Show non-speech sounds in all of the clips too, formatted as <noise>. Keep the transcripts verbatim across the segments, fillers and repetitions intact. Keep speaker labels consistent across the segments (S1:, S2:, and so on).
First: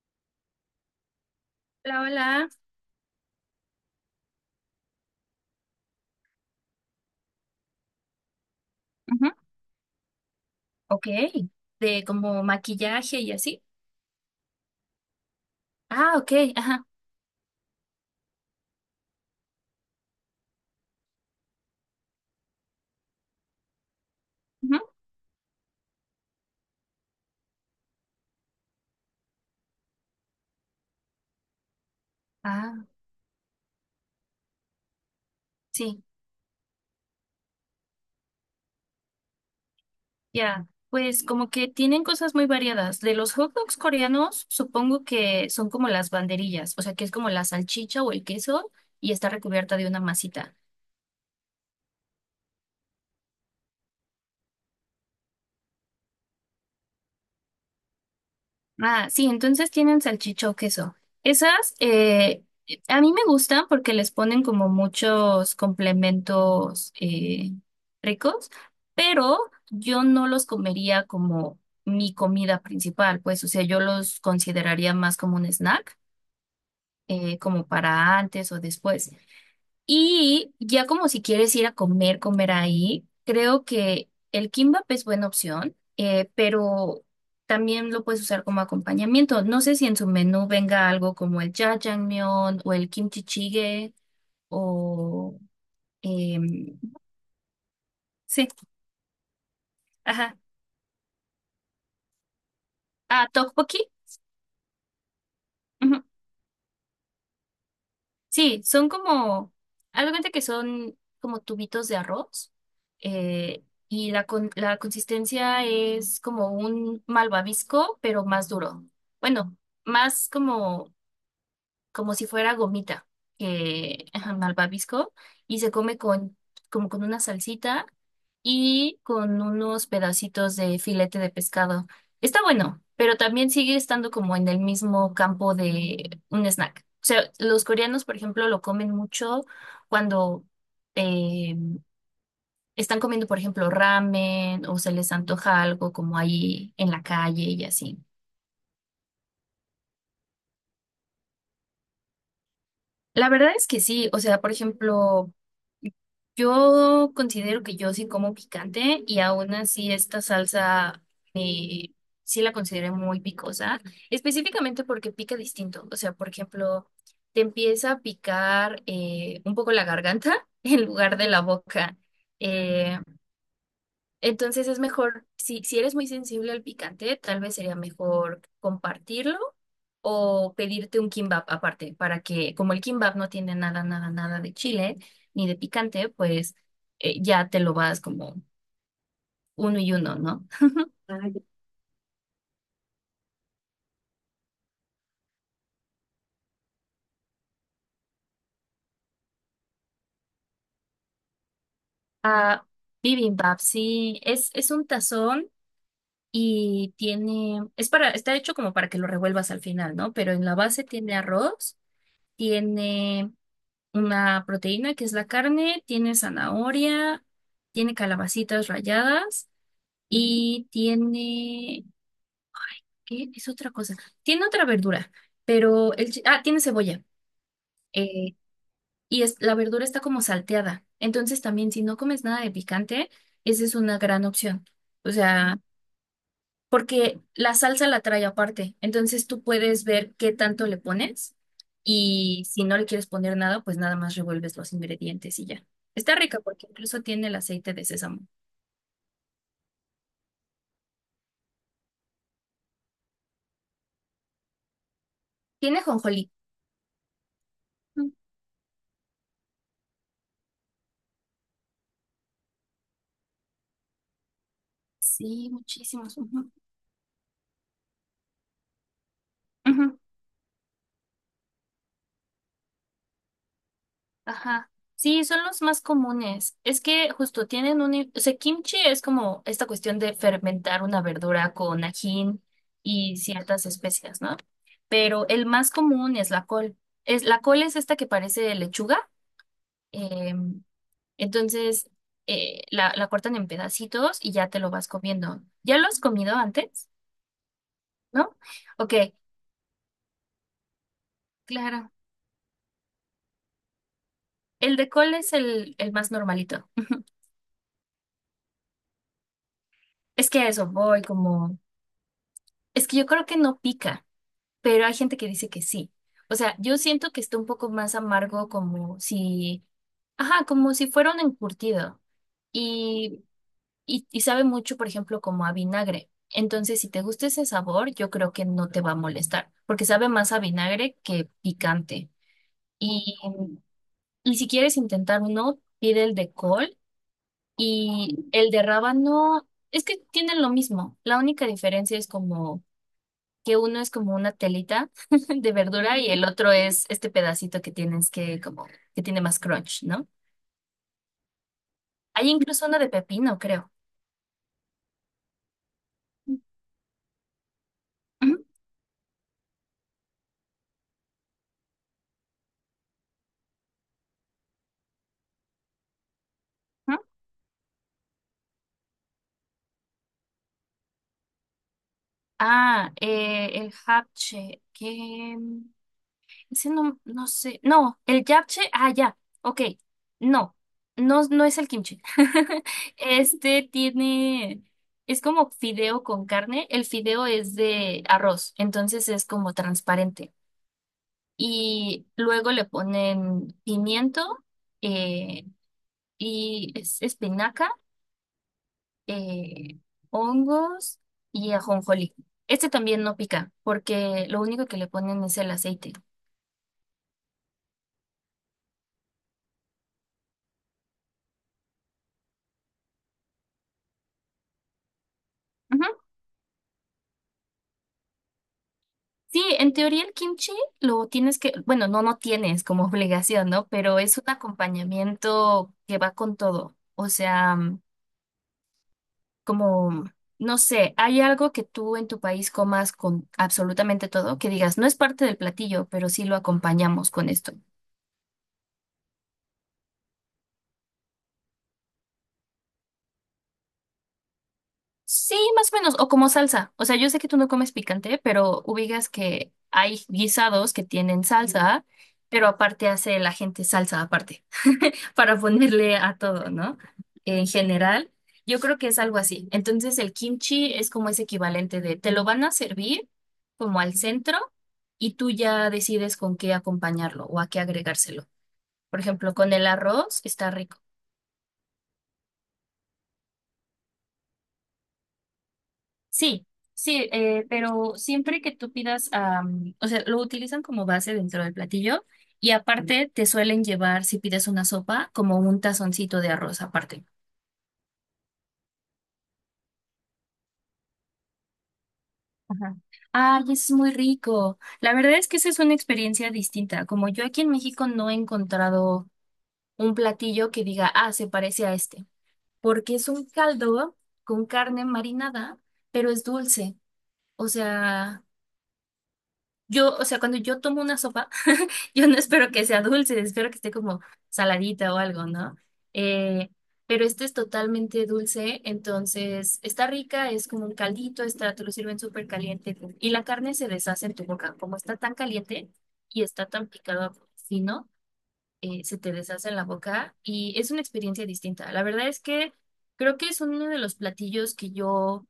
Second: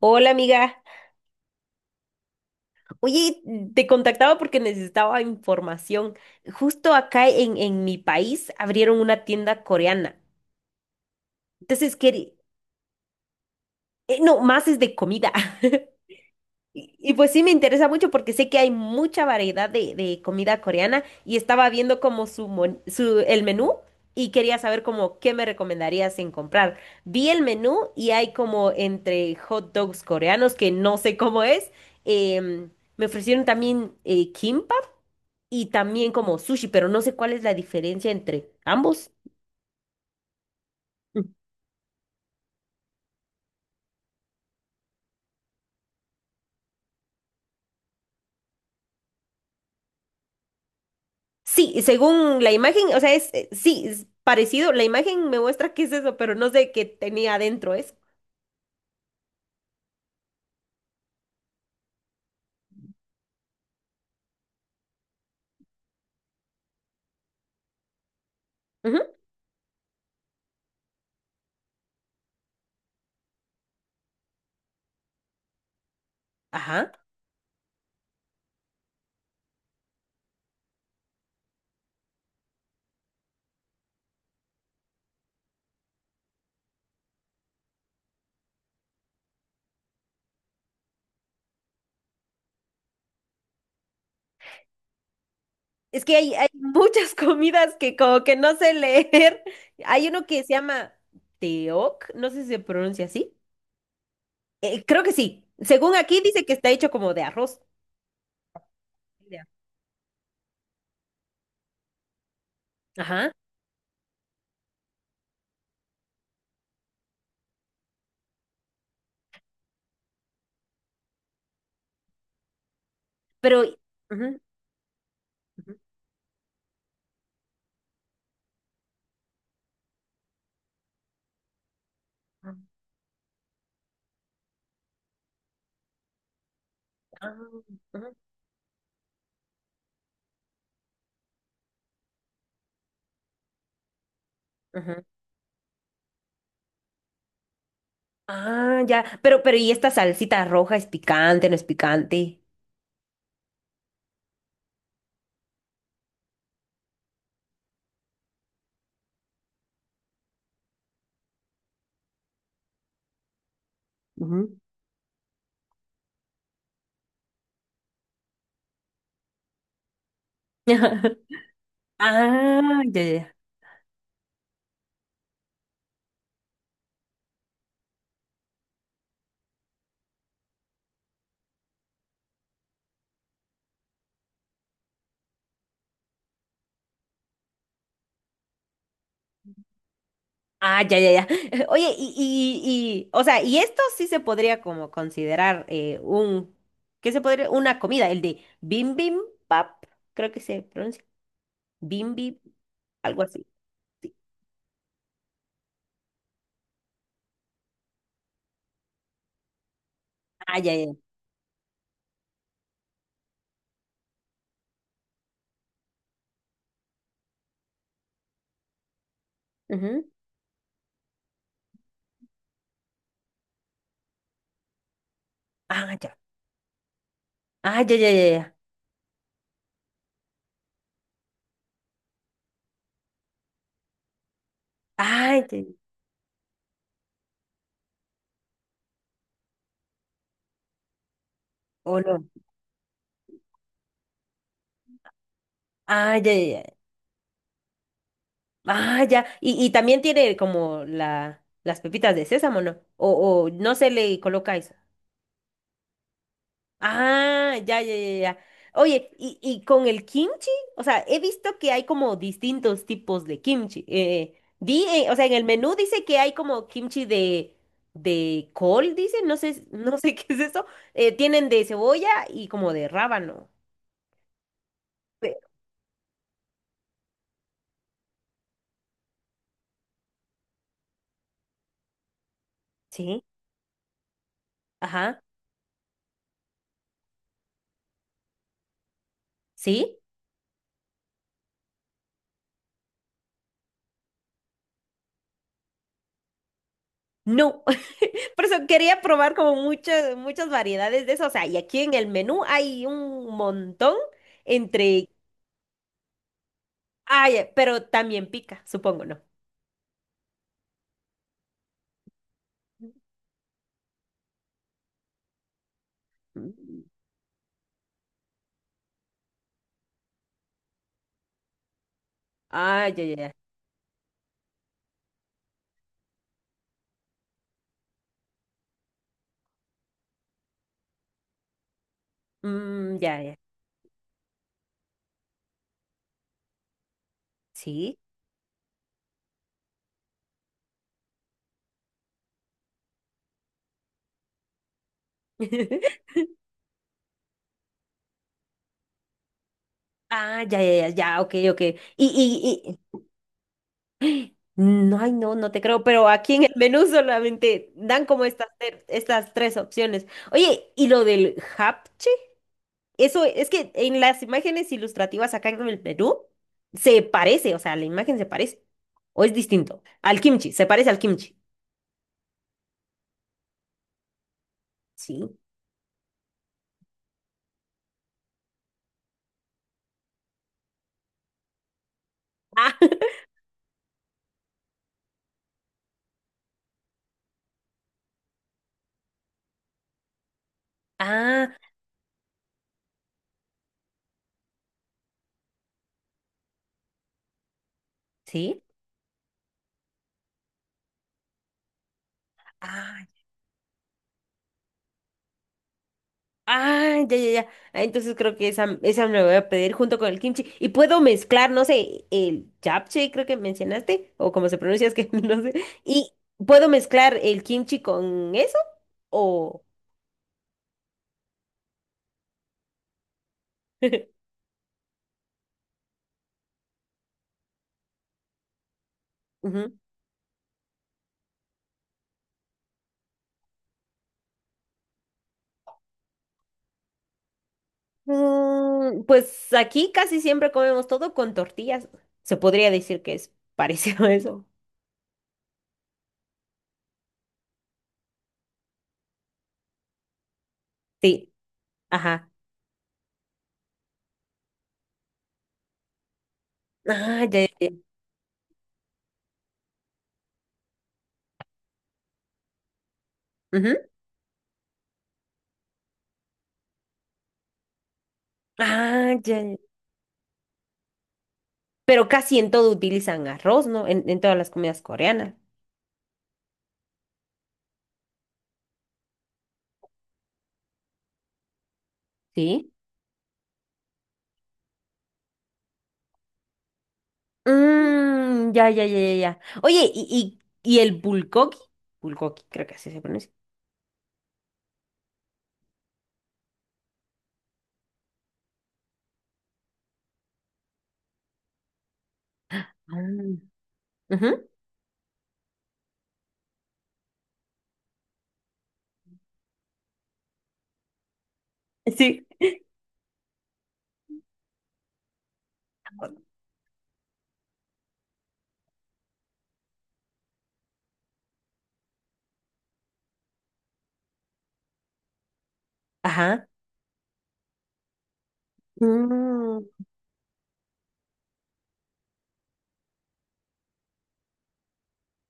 S1: Hola amiga,
S2: Hola, hola.
S1: oye, te contactaba porque necesitaba información. Justo acá en, en mi país abrieron una
S2: Ujú.
S1: tienda coreana.
S2: Ok.
S1: Entonces,
S2: De
S1: quería,
S2: como maquillaje y así.
S1: no, más es de comida. <laughs>
S2: Ah, ok. Ajá.
S1: Y, y pues sí me interesa mucho porque sé que hay mucha variedad de, de comida coreana y estaba viendo como su, mon- su el menú y quería
S2: Ujú.
S1: saber como qué me recomendarías en comprar. Vi el menú y hay como entre hot dogs coreanos que no sé cómo es. em,
S2: Ah,
S1: me ofrecieron también eh, kimbap y
S2: sí.
S1: también como sushi, pero no sé cuál es la diferencia entre ambos.
S2: Ya. Pues como que tienen cosas muy variadas. De los hot dogs coreanos, supongo que son como las banderillas, o sea, que es como la salchicha o el queso y está recubierta de una masita.
S1: Sí, según la imagen, o sea, es, eh, sí, es parecido. La imagen me muestra qué es eso, pero no sé qué tenía adentro eso.
S2: Ah, sí, entonces tienen salchicha o queso. Esas eh, a mí me gustan porque les ponen como muchos complementos eh, ricos,
S1: Ujú,
S2: pero yo no los comería como mi comida principal, pues, o sea, yo los consideraría más como un snack,
S1: ajá.
S2: eh, como para antes o después. Y ya como si quieres ir a comer, comer ahí, creo que el kimbap es buena opción, eh, pero también lo puedes usar como acompañamiento. No sé si en su menú venga algo como el jajangmyeon o el kimchi jjigae o
S1: Es que hay, hay
S2: em,
S1: muchas <laughs> comidas que como que
S2: sí,
S1: no sé leer. <laughs> Hay uno
S2: ajá,
S1: que se llama teoc, no sé si se pronuncia
S2: ah,
S1: así.
S2: tteokbokki.
S1: Eh, creo que sí. Según aquí dice que está hecho como de arroz.
S2: Sí, son
S1: De
S2: como, haz de cuenta que son como tubitos de arroz
S1: Ajá.
S2: eh, y la, con- la consistencia es como un malvavisco, pero más duro. Bueno, más como como si fuera gomita,
S1: Pero.
S2: que <laughs> ajá,
S1: Ujú,
S2: malvavisco, y se
S1: ujú,
S2: come con, como con una salsita y con unos pedacitos de filete de pescado. Está
S1: ah,
S2: bueno, pero también sigue estando como en el mismo campo de un snack. O sea,
S1: ujú,
S2: los coreanos,
S1: ujú.
S2: por ejemplo, lo comen mucho cuando eh, están comiendo, por ejemplo, ramen o se
S1: Ujú.
S2: les antoja algo como ahí en la calle y así.
S1: Ah, ya. Pero, pero, ¿y esta salsita roja es picante, no es picante?
S2: La verdad es que sí, o sea, por ejemplo, yo considero que yo sí como picante y aún así esta salsa eh, sí la consideré muy picosa,
S1: Ujú.
S2: específicamente porque pica distinto, o sea, por ejemplo, te empieza a picar eh, un poco la garganta <laughs> en lugar de la
S1: <laughs>
S2: boca.
S1: Ah,
S2: eh,
S1: ya, ya, ya.
S2: entonces es mejor, si, si eres muy sensible al picante, tal vez sería mejor compartirlo o pedirte un kimbap aparte, para que como el kimbap no tiene nada, nada, nada de chile ni de picante, pues eh, ya te lo vas como uno y uno, ¿no?
S1: Ah, ya, ya, ya. <laughs> Oye, y, y, y, o sea, y esto sí se podría como considerar eh, un, ¿qué se podría? Una comida, el de bim bim pap, creo que se pronuncia. Bim bim,
S2: Ah,
S1: algo así.
S2: bibimbap,
S1: Sí.
S2: sí, es, es un tazón y tiene, es para, está hecho como para que lo revuelvas al final, ¿no? Pero en la
S1: Ah, ya,
S2: base
S1: ya,
S2: tiene arroz, tiene una proteína que es la carne, tiene zanahoria, tiene calabacitas ralladas
S1: ya. Ujú.
S2: y tiene, ¿qué es otra cosa? Tiene otra verdura, pero
S1: Ah,
S2: el,
S1: ya.
S2: chi- ah, tiene cebolla.
S1: Ah, ya, ya, ya,
S2: eh,
S1: ya.
S2: y es, la verdura está como salteada. Entonces también si no comes nada de picante, esa es una gran opción. O
S1: Ah, ya,
S2: sea,
S1: ya.
S2: porque la salsa la trae aparte. Entonces tú puedes ver qué tanto le pones
S1: O no.
S2: y si no le quieres poner nada, pues nada más revuelves los ingredientes y ya. Está
S1: Ah, ya,
S2: rica
S1: ya, ya.
S2: porque incluso tiene el aceite de sésamo.
S1: Ah, ya. Y, y también tiene como la, las pepitas de sésamo, ¿no? O, o no se le coloca eso.
S2: Tiene jonjolí.
S1: Ah, ya, ya,
S2: Mm.
S1: ya, ya. Oye, ¿y, y con el kimchi? O sea, he visto que hay como distintos tipos de kimchi. Eh, di, eh, o sea, en el
S2: Sí,
S1: menú dice
S2: muchísimos.
S1: que hay
S2: Ujú,
S1: como kimchi de, de col, dice, no sé, no
S2: ujú.
S1: sé <laughs> qué es eso. Eh, tienen de cebolla y como de rábano.
S2: Ajá. Sí,
S1: Pe-
S2: son los más comunes. Es que justo tienen un... O sea, kimchi es como esta cuestión de fermentar una verdura con ajín y
S1: Sí,
S2: ciertas especias, ¿no?
S1: ajá,
S2: Pero el más común es la col. Es, la col es esta que parece lechuga.
S1: sí.
S2: eh, entonces, eh, la, la cortan en pedacitos y ya te lo vas comiendo. ¿Ya lo has comido antes?
S1: No, <laughs>
S2: ¿No?
S1: por eso
S2: Ok,
S1: quería probar como muchas, muchas variedades de eso. O sea, y aquí
S2: claro.
S1: en el menú hay un montón
S2: El de
S1: entre.
S2: col es el, el más normalito.
S1: Ay, pero también pica, supongo, ¿no?
S2: Es que a eso voy, como... Es que yo creo que no pica, pero hay gente que dice que sí. O sea, yo
S1: Mm.
S2: siento que está un poco más amargo como si, ajá, como si fuera un encurtido
S1: Ah, ya, ya,
S2: y,
S1: ya.
S2: y, y sabe mucho, por ejemplo, como a vinagre. Entonces, si te gusta ese sabor, yo creo que no te va a molestar, porque sabe más a vinagre que picante.
S1: Mm,
S2: Y,
S1: ya, ya.
S2: y si quieres intentar uno, pide el de col
S1: Sí.
S2: y el de rábano, es que tienen lo mismo. La única diferencia es como que uno es como una telita <laughs> de verdura y
S1: <laughs>
S2: el otro es este pedacito que tienes que como que tiene más crunch, ¿no?
S1: Ah, ya, ya, ya, ya, ok, ok. Y,
S2: Hay incluso
S1: y,
S2: una de
S1: y...
S2: pepino, creo.
S1: No, ay, no, no te creo, pero aquí
S2: Ujú.
S1: en el menú solamente dan como estas, ter- estas tres opciones. Oye, ¿y lo del japchac? Eso es que en las imágenes ilustrativas acá en el Perú se parece, o sea, la imagen se parece o es distinto al kimchi, se parece al kimchi.
S2: Ah, eh, el japche, que
S1: Sí.
S2: ese no, no sé, no, el japche, ah, ya, ok, no, no, no es el kimchi. <laughs>
S1: Ah, <laughs>
S2: Este tiene, es como fideo con carne, el fideo es de arroz, entonces es como transparente.
S1: ah,
S2: Y luego le ponen pimiento eh, y es- espinaca,
S1: sí.
S2: eh, hongos y ajonjolí. Este también
S1: Ah,
S2: no pica porque lo único que le ponen es el aceite.
S1: ah, ya, ya, ya. Ah, entonces creo que esa, esa me voy a pedir junto con el kimchi y puedo mezclar, no sé, el japchae creo que mencionaste o como se pronuncia es que <laughs> no sé.
S2: Ujú.
S1: Y puedo mezclar el kimchi con eso
S2: Sí,
S1: o
S2: en teoría el kimchi lo tienes que, bueno, no, no tienes como <laughs> obligación, ¿no? Pero
S1: <laughs>
S2: es un acompañamiento que va con todo. O sea,
S1: Ujú.
S2: como, no sé, hay algo que tú en tu país comas con absolutamente todo, que digas, no es parte del platillo, pero sí lo acompañamos con esto.
S1: Mm, pues aquí casi siempre comemos todo con tortillas. Se podría decir que es <laughs> parecido a eso.
S2: Sí, más o menos, o como salsa. O sea, yo sé que tú no comes picante, pero ubicas que hay guisados que tienen
S1: Sí,
S2: salsa,
S1: ajá.
S2: pero aparte hace la gente salsa aparte, para ponerle a todo, ¿no?
S1: Ah, ya,
S2: En
S1: ya, ya.
S2: general, yo creo que es algo así. Entonces, el kimchi es como ese equivalente de te lo van a servir como
S1: Ujú.
S2: al centro y tú ya decides con qué acompañarlo o a qué agregárselo. Por
S1: Ah,
S2: ejemplo,
S1: ya,
S2: con
S1: ya.
S2: el arroz está rico.
S1: Pero casi en todo utilizan arroz, ¿no? En, en todas las comidas coreanas.
S2: Sí, sí, eh, pero siempre que tú pidas, am, o sea, lo utilizan como base dentro del platillo y
S1: Sí.
S2: aparte te suelen llevar, si pides una sopa, como un tazoncito de arroz aparte.
S1: Mm, ya, ya, ya, ya, ya. Oye, ¿y, y, y el bulgogi? Bulgogi, creo que
S2: Ajá.
S1: así se pronuncia.
S2: Ay, es muy rico. La verdad es que esa es una experiencia distinta. Como yo aquí en México no he encontrado un platillo que diga, ah, se parece a este, porque es un
S1: Ah.
S2: caldo con
S1: Ujú.
S2: carne marinada, pero es dulce. O sea, yo, o sea, cuando yo tomo una sopa, yo no
S1: Sí.
S2: espero que sea dulce, espero que esté como saladita o algo, ¿no? Eh, pero este es totalmente dulce, entonces está rica, es como un caldito, está, te lo sirven súper caliente y la carne se deshace en tu boca. Como está tan caliente y está
S1: Ajá.
S2: tan picado fino, eh, se te deshace en la
S1: Mm.
S2: boca y es una experiencia distinta. La verdad es que creo que es uno de los platillos que yo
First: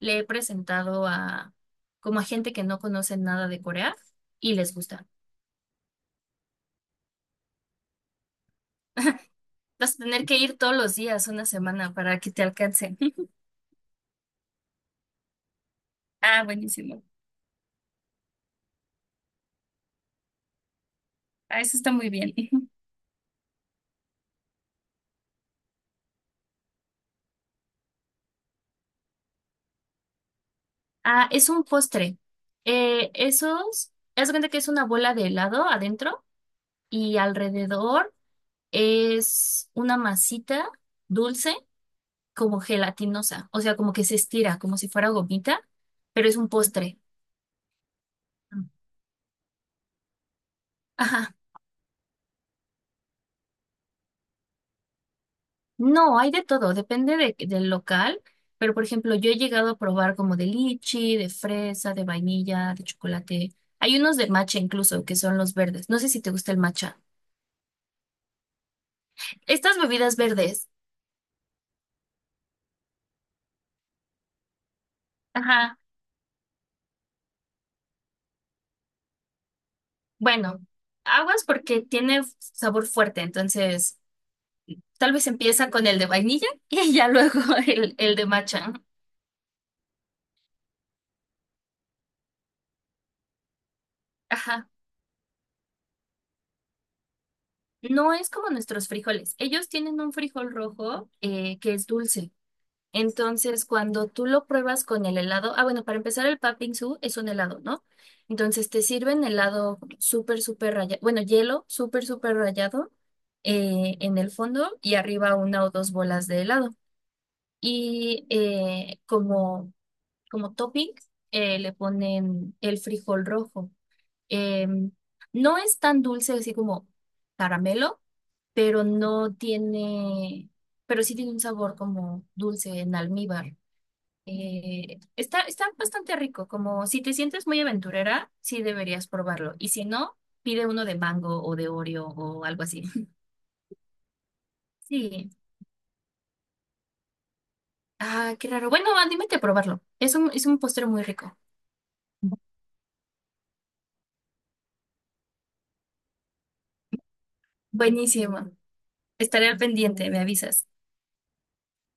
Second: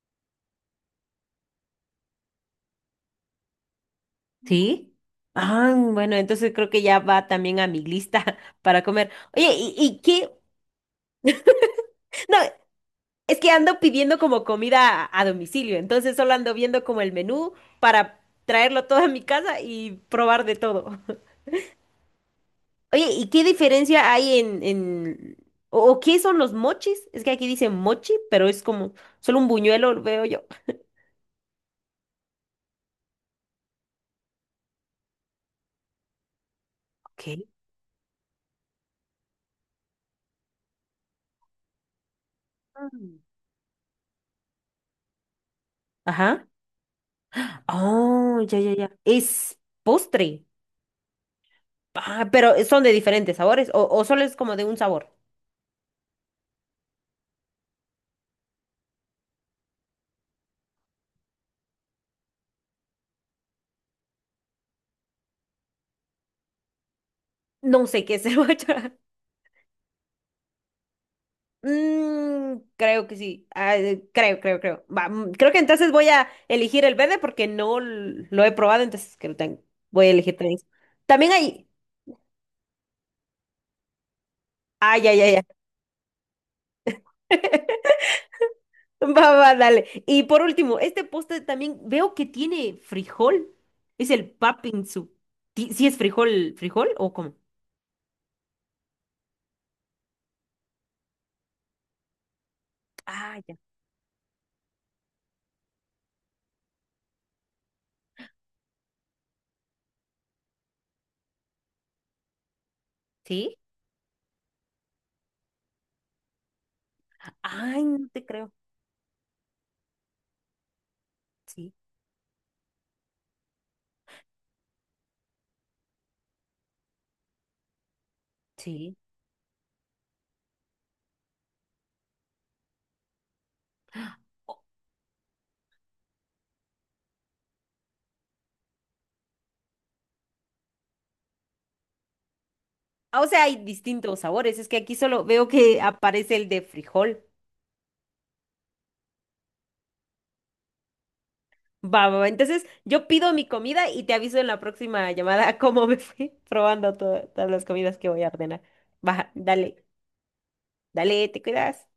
S2: le he presentado a como a gente que no conoce nada de Corea y les
S1: ¿Sí?
S2: gusta.
S1: Ah, bueno, entonces creo que ya va también a mi lista <laughs> para comer. Oye, ¿y,
S2: Vas a
S1: y
S2: tener
S1: qué?
S2: que ir todos los días, una semana, para que
S1: No,
S2: te alcance. <laughs>
S1: es que ando pidiendo como comida a, a domicilio, entonces solo
S2: Ah,
S1: ando viendo como
S2: buenísimo.
S1: el menú para traerlo todo a mi casa y probar de todo. <laughs>
S2: Ah, eso está muy bien. <laughs>
S1: Oye, ¿y qué diferencia hay en, en... o, o qué son los mochis? Es que aquí dice mochi, pero es como solo un buñuelo, lo veo yo.
S2: Ah, es un postre. Eh, esos, haz de cuenta que es una bola de helado adentro y
S1: Ok.
S2: alrededor es una masita dulce, como
S1: Mm.
S2: gelatinosa. O sea, como que se estira, como si fuera gomita, pero es
S1: Ajá.
S2: un postre.
S1: Oh, ya,
S2: Mm.
S1: ya, ya. Es postre.
S2: Ajá.
S1: Ah, pero eh, son de diferentes sabores o, o solo es como de un sabor.
S2: No, hay de todo, depende de- del local, pero por ejemplo, yo he llegado a probar como de lichi, de fresa, de vainilla, de chocolate. Hay unos de matcha incluso, que son los verdes. No sé si te gusta el matcha.
S1: No sé qué es el matcha. <laughs>
S2: Estas bebidas verdes,
S1: Mm, creo que sí. Ah, eh, creo, creo, creo. Va, mm, creo que
S2: ajá,
S1: entonces voy a elegir el verde porque no l- lo he probado, entonces que lo tengo. Voy a elegir también.
S2: bueno,
S1: También
S2: aguas
S1: hay.
S2: porque tiene sabor fuerte, entonces
S1: Ay,
S2: tal
S1: ay,
S2: vez
S1: ay, ay.
S2: empieza con el de vainilla <laughs> y ya luego el,
S1: <laughs>
S2: el de matcha.
S1: Va, va, dale. Y por último, este postre también veo que tiene frijol. Es el
S2: Ajá.
S1: papinzu. Ti- ¿Sí es frijol, frijol o cómo?
S2: No es como nuestros frijoles. Ellos tienen un frijol rojo eh, que es dulce.
S1: Ah, ya.
S2: Entonces, cuando tú lo pruebas con el helado, ah, bueno, para empezar, el Patbingsú es un helado, ¿no? Entonces, te sirven helado súper, súper rayado, bueno, hielo súper, súper rayado
S1: ¿Sí?
S2: eh, en el fondo y arriba una o dos bolas de helado.
S1: Ay, no te
S2: Y
S1: creo.
S2: eh, como, como topping, eh,
S1: Sí,
S2: le ponen el frijol rojo. Em, no es tan dulce así como caramelo, pero
S1: sí.
S2: no tiene, pero sí tiene un sabor como dulce en almíbar. Eh, está, está bastante rico, como si te sientes muy aventurera, sí deberías probarlo. Y si no, pide uno de mango o de Oreo o algo así. <laughs>
S1: Ah, o sea, hay distintos sabores. Es que aquí solo
S2: Sí.
S1: veo que aparece el de frijol.
S2: Ah, qué raro. Bueno, anímate a probarlo. Es un, es un postre muy rico.
S1: Va, va, va. Entonces, yo pido mi comida y te aviso en la próxima llamada <laughs> cómo me fui <laughs> probando to- todas las comidas que voy a
S2: Buenísimo.
S1: ordenar. Va,
S2: Estaré al
S1: dale,
S2: pendiente, me avisas.
S1: dale, te cuidas.